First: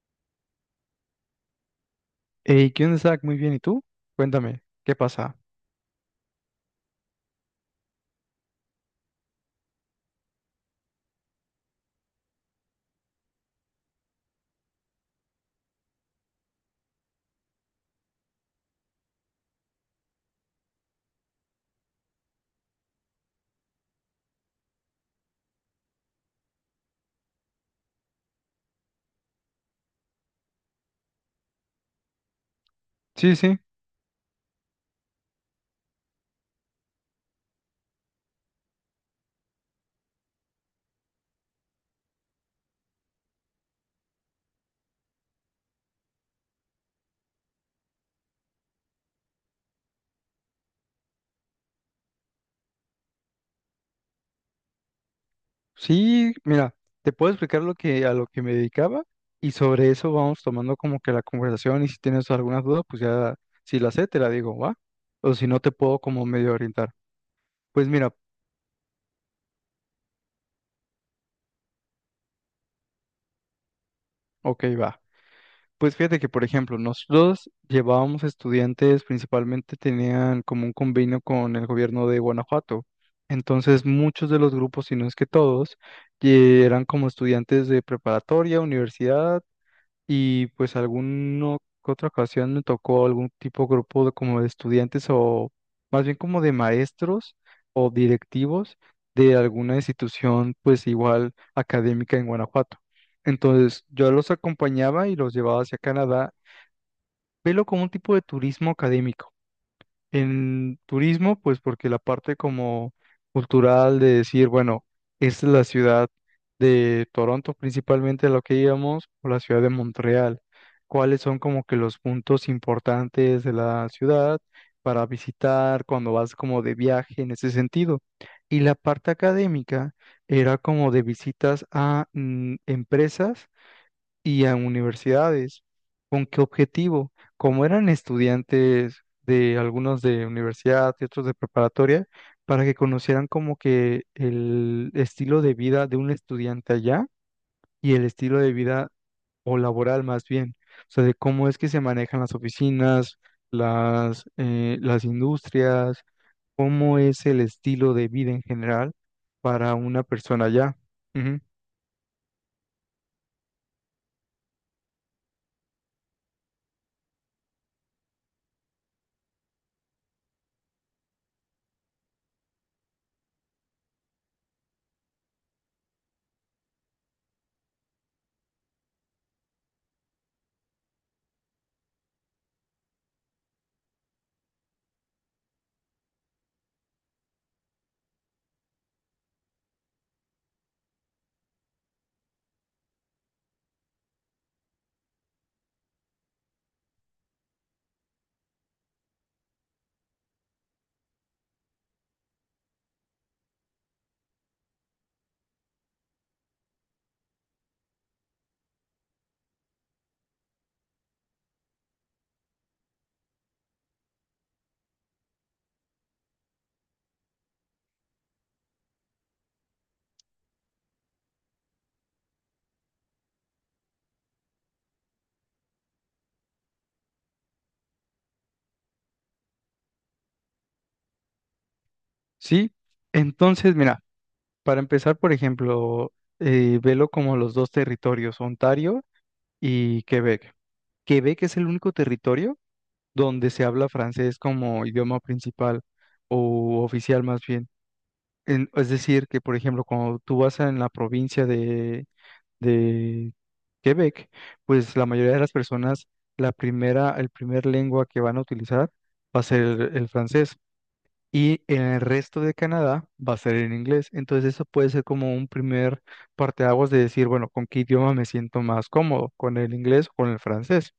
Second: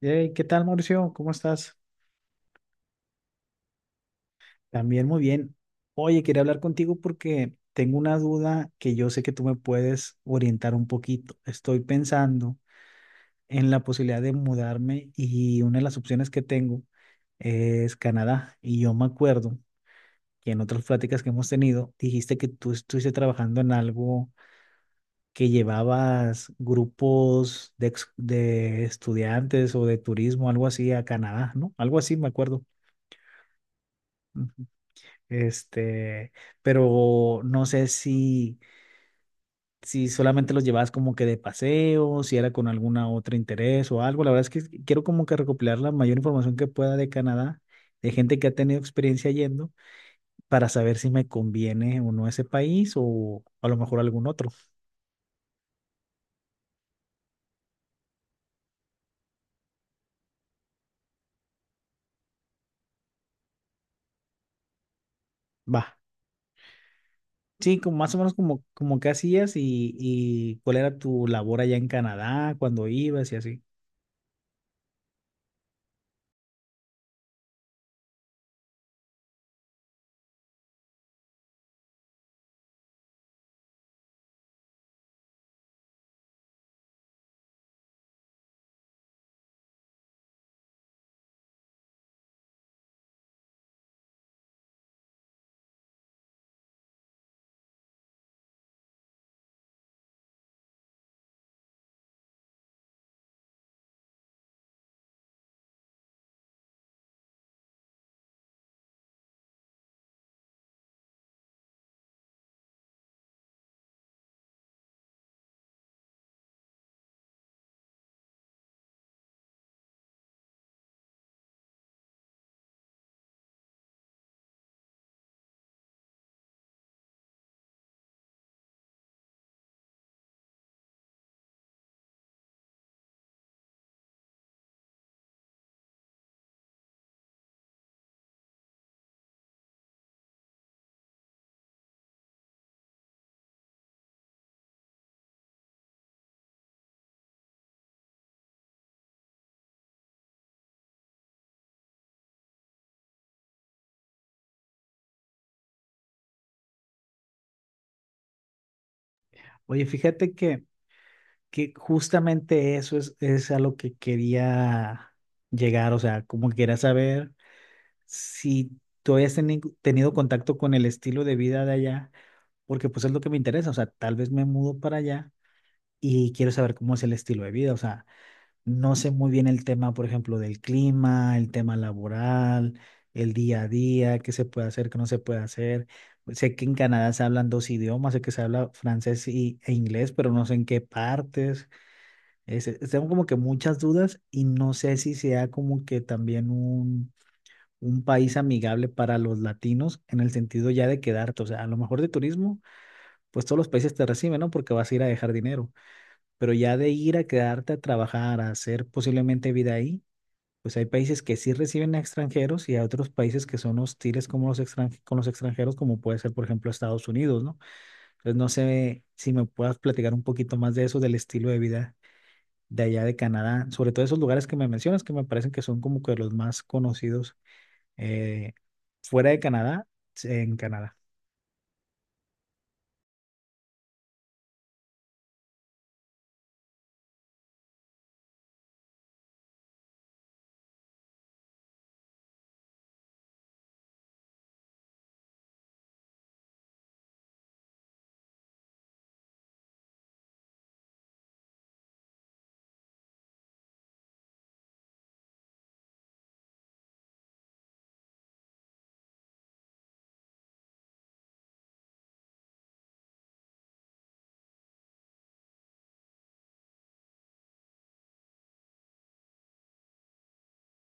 Hey, ¿qué tal, Mauricio? ¿Cómo estás? Hey, ¿qué onda, Zach? Muy bien, ¿y tú? Cuéntame, ¿qué También muy pasa? bien. Oye, quería hablar contigo porque tengo una duda que yo sé que tú me puedes orientar un poquito. Estoy pensando en la posibilidad de mudarme y una de las opciones que tengo es Canadá. Y yo me acuerdo que en otras pláticas que hemos tenido, dijiste que tú estuviste trabajando en algo que llevabas grupos de estudiantes o de turismo, algo así, a Canadá, ¿no? Algo así, me acuerdo. Sí, sí, Este, pero no sé si solamente los llevabas como que de paseo, si era con alguna otra interés o algo. La verdad es que quiero como que recopilar la mayor información que pueda de Canadá, de gente que ha tenido experiencia yendo, para saber si me conviene o no ese país o a lo mejor algún otro. sí, mira, te puedo explicar a lo que me dedicaba y sobre eso vamos tomando como que la conversación y si tienes alguna duda, pues ya, si la sé, te la digo, ¿va? O si no, te Va. puedo como medio orientar. Sí, Pues como mira, más o menos como qué hacías y cuál era tu labor allá en Canadá, cuando ibas y así. ok, va. Pues fíjate que, por ejemplo, nosotros llevábamos estudiantes, principalmente tenían como un convenio con el gobierno de Guanajuato. Entonces, muchos de los grupos, si no es que todos, eran como estudiantes de preparatoria, universidad y pues alguna que otra ocasión me tocó algún tipo de grupo de, como de estudiantes o más bien como de maestros o directivos de alguna institución pues igual académica en Guanajuato. Entonces yo los acompañaba y los llevaba hacia Canadá, pero como un tipo de turismo académico. En turismo, pues porque la parte como cultural de decir, bueno, esta es la ciudad de Toronto, principalmente a lo que íbamos, o la ciudad de Montreal, cuáles son como que los puntos importantes de la ciudad para visitar cuando vas como de viaje en ese sentido. Y la parte académica era como de visitas a empresas y a universidades. ¿Con qué objetivo? Como eran estudiantes de algunos de universidad y otros de preparatoria, para que conocieran como que el estilo de vida de un estudiante allá y el estilo de vida o laboral más bien, o sea, de cómo es que se manejan las oficinas, las industrias, cómo es el estilo de vida en general para Oye, una fíjate persona que allá. Ujú. que justamente eso es a lo que quería llegar, o sea, como que quería saber si tú habías tenido contacto con el estilo de vida de allá, porque pues es lo que me interesa, o sea, tal vez me mudo para allá y quiero saber cómo es el estilo de vida, o sea, no sé muy bien el tema, por ejemplo, del clima, el tema laboral, el día a día, qué se puede hacer, qué no se puede hacer. Sé que en Canadá se hablan dos idiomas, sé que se habla francés e inglés, pero no sé en qué partes. Tengo como que muchas dudas y no sé si sea como que también un país amigable para los latinos en el sentido ya de quedarte, o sea, a lo mejor de turismo, pues todos los países te reciben, ¿no? Porque vas a ir a dejar dinero, pero ya de ir a quedarte a trabajar, a hacer posiblemente vida ahí, pues hay países que sí reciben a extranjeros y hay otros países que son hostiles con los extranjeros, como puede ser, por ejemplo, Estados Unidos, ¿no? Entonces no sé si me puedas platicar un poquito más de eso, del estilo de vida de allá de Canadá, sobre todo esos lugares que me mencionas, que me parecen que son como que los más conocidos eh, fuera de Canadá, en Canadá. Sí, entonces, mira. Para empezar, por ejemplo, velo como los dos territorios, Ontario y Quebec. Quebec es el único territorio donde se habla francés como idioma principal o oficial más bien. Es decir, que por ejemplo, cuando tú vas en la provincia de Quebec, pues la mayoría de las personas, el primer lengua que van a utilizar va a ser el francés y en el resto de Canadá va a ser en inglés. Entonces eso puede ser como un primer parteaguas de decir, bueno, ¿con qué idioma me siento más cómodo? ¿Con el inglés o con el francés?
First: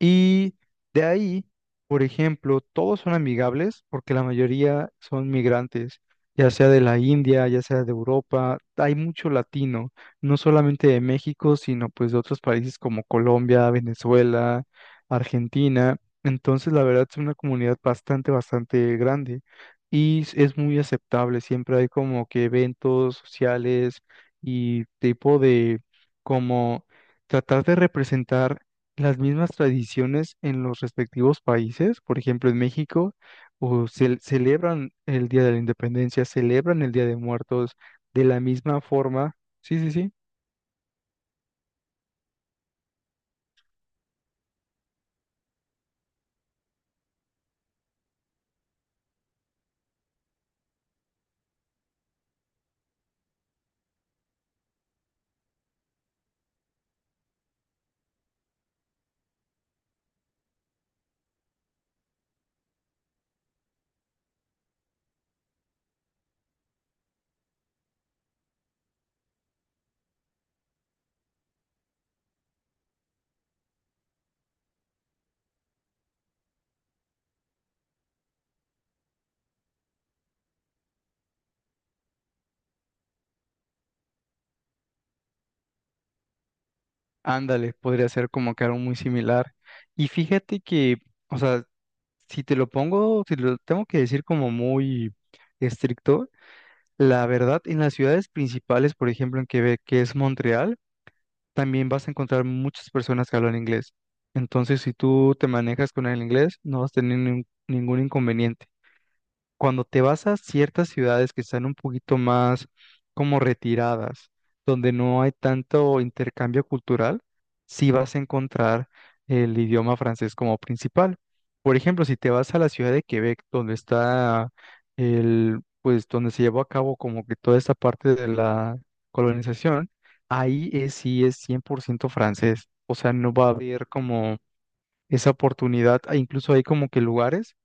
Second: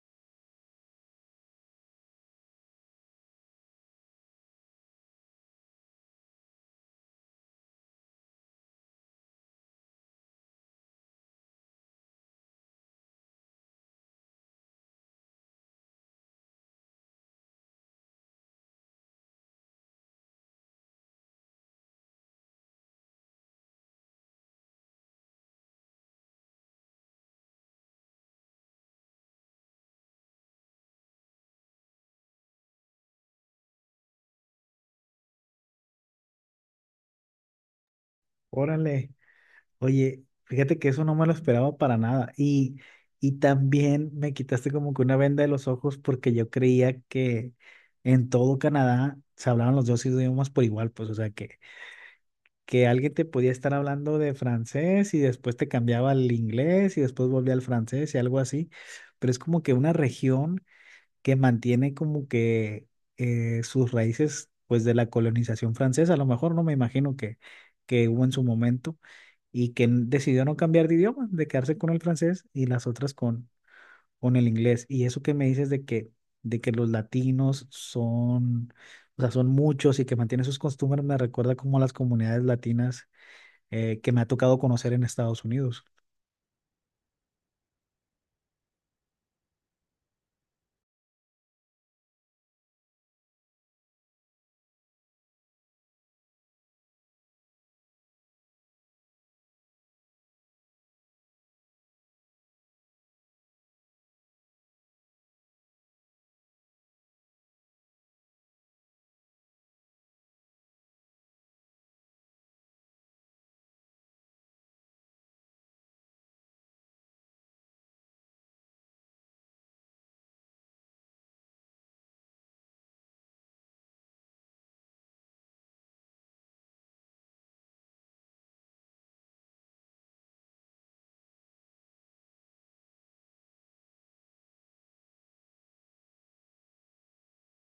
Y de ahí, por ejemplo, todos son amigables porque la mayoría son migrantes, ya sea de la India, ya sea de Europa, hay mucho latino, no solamente de México, sino pues de otros países como Colombia, Venezuela, Argentina. Entonces, la verdad es una comunidad bastante, bastante grande y es muy aceptable. Siempre hay como que eventos sociales y tipo de como tratar de representar las mismas tradiciones en los respectivos países. Por ejemplo, en México, o celebran el Día de la Independencia, celebran el Día de Muertos de la misma Órale, forma. Sí, sí, sí. oye, fíjate que eso no me lo esperaba para nada. Y también me quitaste como que una venda de los ojos porque yo creía que en todo Canadá se hablaban los dos idiomas por igual, pues, o sea, que alguien te podía estar hablando de francés y después te cambiaba al inglés y después volvía al francés y algo así, pero es como que una región que mantiene como que sus raíces pues de la colonización francesa, a lo mejor no me imagino que hubo en su momento y que decidió no cambiar de idioma, de quedarse con el francés y las otras con el inglés. Y eso que me dices de que los latinos son, o sea, son muchos y que mantienen sus costumbres, me recuerda como a las comunidades latinas que me ha tocado conocer en Estados Unidos. Ándale, podría ser como que algo muy similar. Y fíjate que, o sea, si te lo pongo, si lo tengo que decir como muy estricto, la verdad, en las ciudades principales, por ejemplo, en Quebec, que es Montreal, también vas a encontrar muchas personas que hablan inglés. Entonces, si tú te manejas con el inglés, no vas a tener ningún inconveniente. Cuando te vas a ciertas ciudades que están un poquito más como retiradas, donde no hay tanto intercambio cultural, sí vas a encontrar el idioma francés como principal. Por ejemplo, si te vas a la ciudad de Quebec, donde está pues donde se llevó a cabo como que toda esta parte de la colonización, ahí sí es 100% francés. O sea, no va a haber como esa oportunidad. E incluso hay como que lugares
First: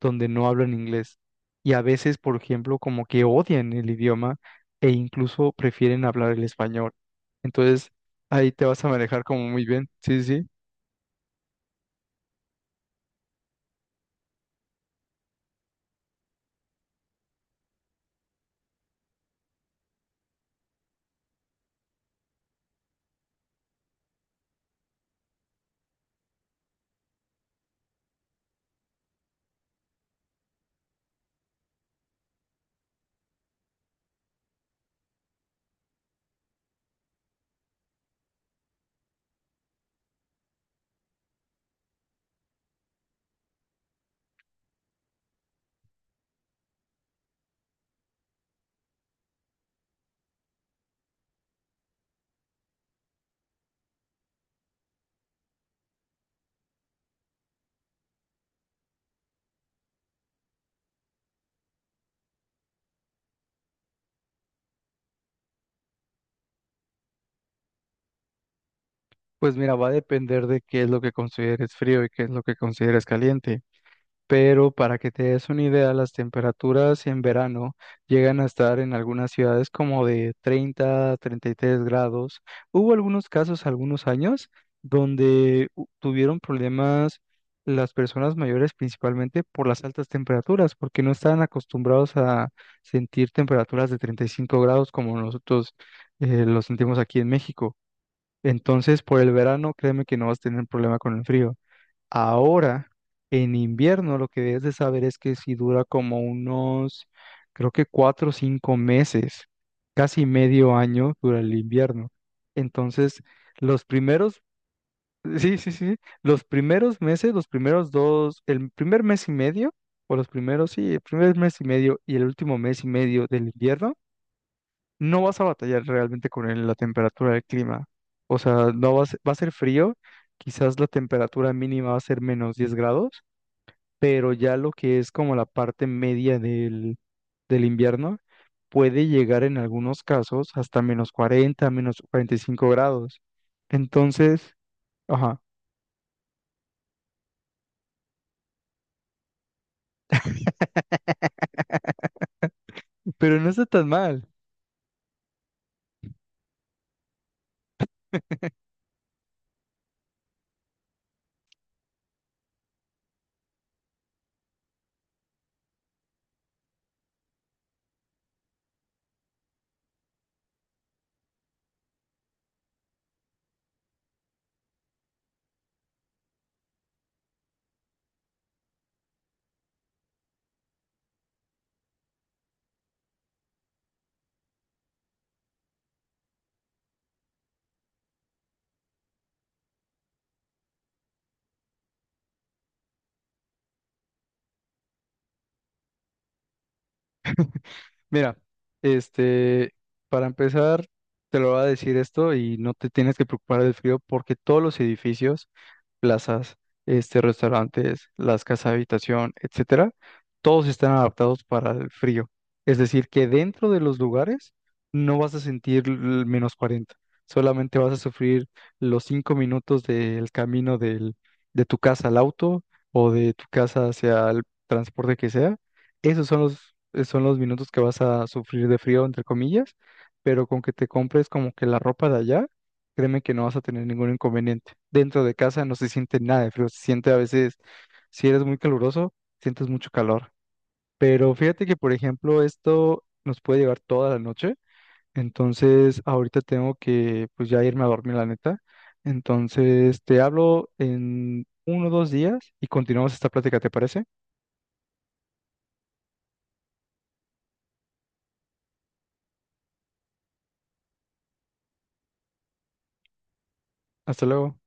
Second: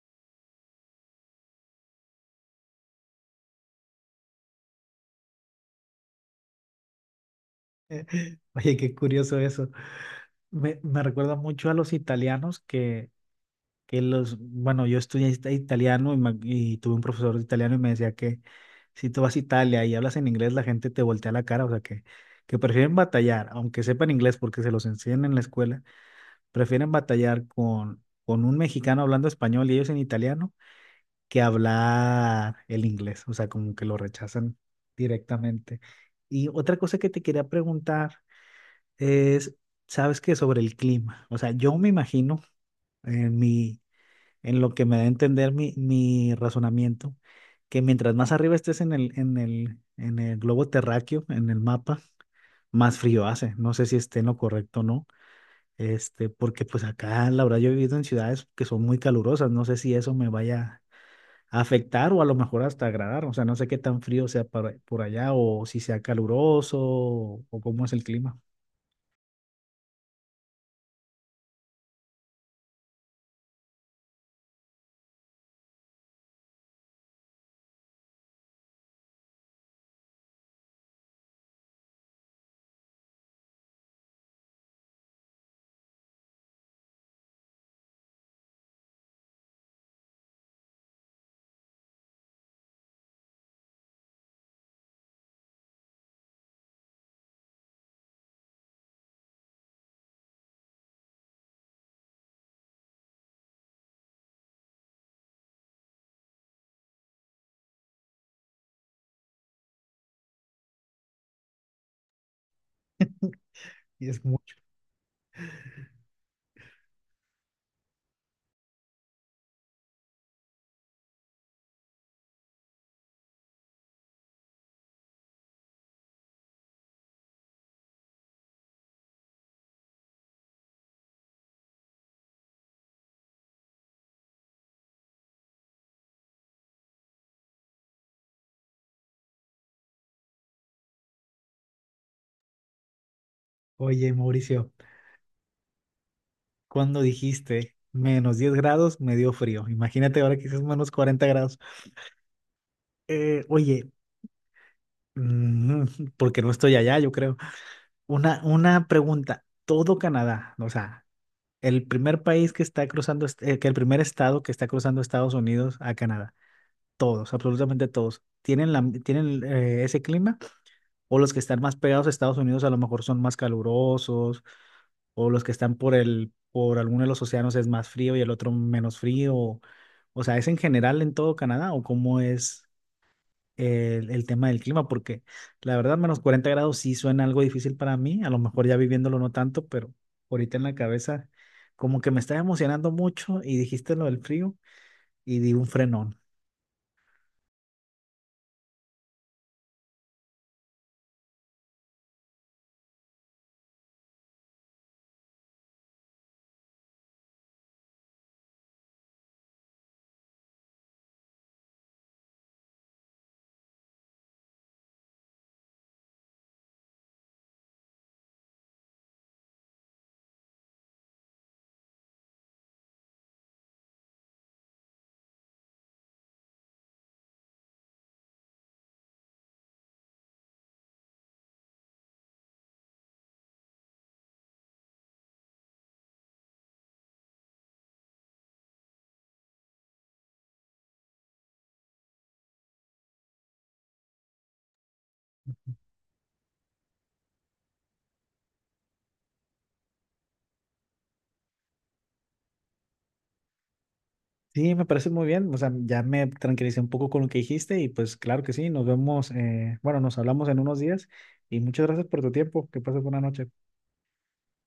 donde no hablan inglés. Y a veces, por ejemplo, como que odian el idioma e incluso prefieren hablar el español. Entonces, ahí te Oye, vas a qué manejar curioso como muy eso. bien. Sí, sí, sí. Me recuerda mucho a los italianos que los, bueno, yo estudié italiano y tuve un profesor de italiano y me decía que si tú vas a Italia y hablas en inglés, la gente te voltea la cara, o sea que prefieren batallar, aunque sepan inglés porque se los enseñan en la escuela, prefieren batallar con un mexicano hablando español y ellos en italiano que hablar el inglés, o sea, como que lo rechazan directamente. Y otra cosa que te quería preguntar es, ¿sabes qué sobre el clima? O sea, yo me imagino en mi en lo que me da a entender mi razonamiento, que mientras más arriba estés en el globo terráqueo, en el mapa, más frío hace. No sé si esté en lo correcto o no, porque pues acá, la verdad, yo he vivido en ciudades que son muy calurosas, no sé si eso me vaya a afectar o a lo mejor hasta agradar, o sea, no sé qué tan frío sea por allá o si sea caluroso o cómo es el clima. Pues mira, va a depender de qué es lo que consideres frío y qué es lo que consideres caliente. Pero para que te des una idea, las temperaturas en verano llegan a estar en algunas ciudades como de 30, 33 grados. Hubo algunos casos, algunos años, donde tuvieron problemas las personas mayores principalmente por las altas temperaturas, porque no estaban acostumbrados a sentir temperaturas de 35 grados como nosotros lo sentimos aquí en México. Entonces, por el verano, créeme que no vas a tener problema con el frío. Ahora, en invierno, lo que debes de saber es que si dura como unos, creo que 4 o 5 meses, casi medio año dura el invierno. Entonces, los Y es primeros, mucho. sí, sí, sí, los primeros meses, los primeros dos, el primer mes y medio, o los primeros, sí, el primer mes y medio y el último mes y medio del invierno, no vas a batallar realmente con la temperatura del clima. O sea, no vas, va a ser frío, quizás la temperatura mínima va a ser -10 grados, pero ya lo que es como la parte media del invierno puede llegar en algunos casos hasta -40, -45 grados. Oye, Entonces, Mauricio, ajá, cuando dijiste -10 grados, me dio frío. Imagínate ahora que dices -40 grados. pero no está Oye, tan mal. mm, porque no estoy allá, yo creo. Una pregunta. Todo Canadá, o sea, el primer país que está cruzando, que el primer estado que está cruzando Estados Unidos a Canadá, todos, absolutamente todos, ¿tienen ese clima? ¿O los que están más pegados a Estados Unidos a lo mejor son más calurosos? ¿O los que están por por alguno de los océanos es más frío y el otro menos frío? O sea, ¿es en general en todo Canadá o cómo es el tema del clima? Porque la verdad, -40 grados sí suena algo difícil para mí, a lo mejor ya viviéndolo no tanto, pero ahorita en la cabeza como que me estaba emocionando mucho y dijiste lo del frío y di un frenón. Mira, este, para empezar, te lo voy a decir esto y no te tienes que preocupar del frío porque todos los edificios, plazas, este, restaurantes, las casas de habitación, etcétera, todos están adaptados para el frío. Es decir, que dentro de los lugares no vas a sentir el -40, solamente vas a sufrir los 5 minutos del camino de tu casa al auto o de tu casa hacia el transporte que sea. Esos son los minutos que vas a sufrir de frío, entre comillas, pero con que te compres como que la ropa de allá. Créeme que no vas a tener ningún inconveniente. Dentro de casa no se siente nada de frío, se siente a veces, si eres muy caluroso, sientes mucho calor. Pero fíjate que, por ejemplo, esto nos puede llevar toda la noche. Entonces, ahorita tengo que, pues ya irme a dormir, la neta. Entonces, te hablo en 1 o 2 días y continuamos esta plática, ¿te parece? Sí, me parece muy bien, o sea, ya me tranquilicé un poco con lo que dijiste y pues claro que sí, nos vemos, bueno, nos hablamos en unos días y muchas gracias por tu tiempo, que pases buena noche. Hasta luego.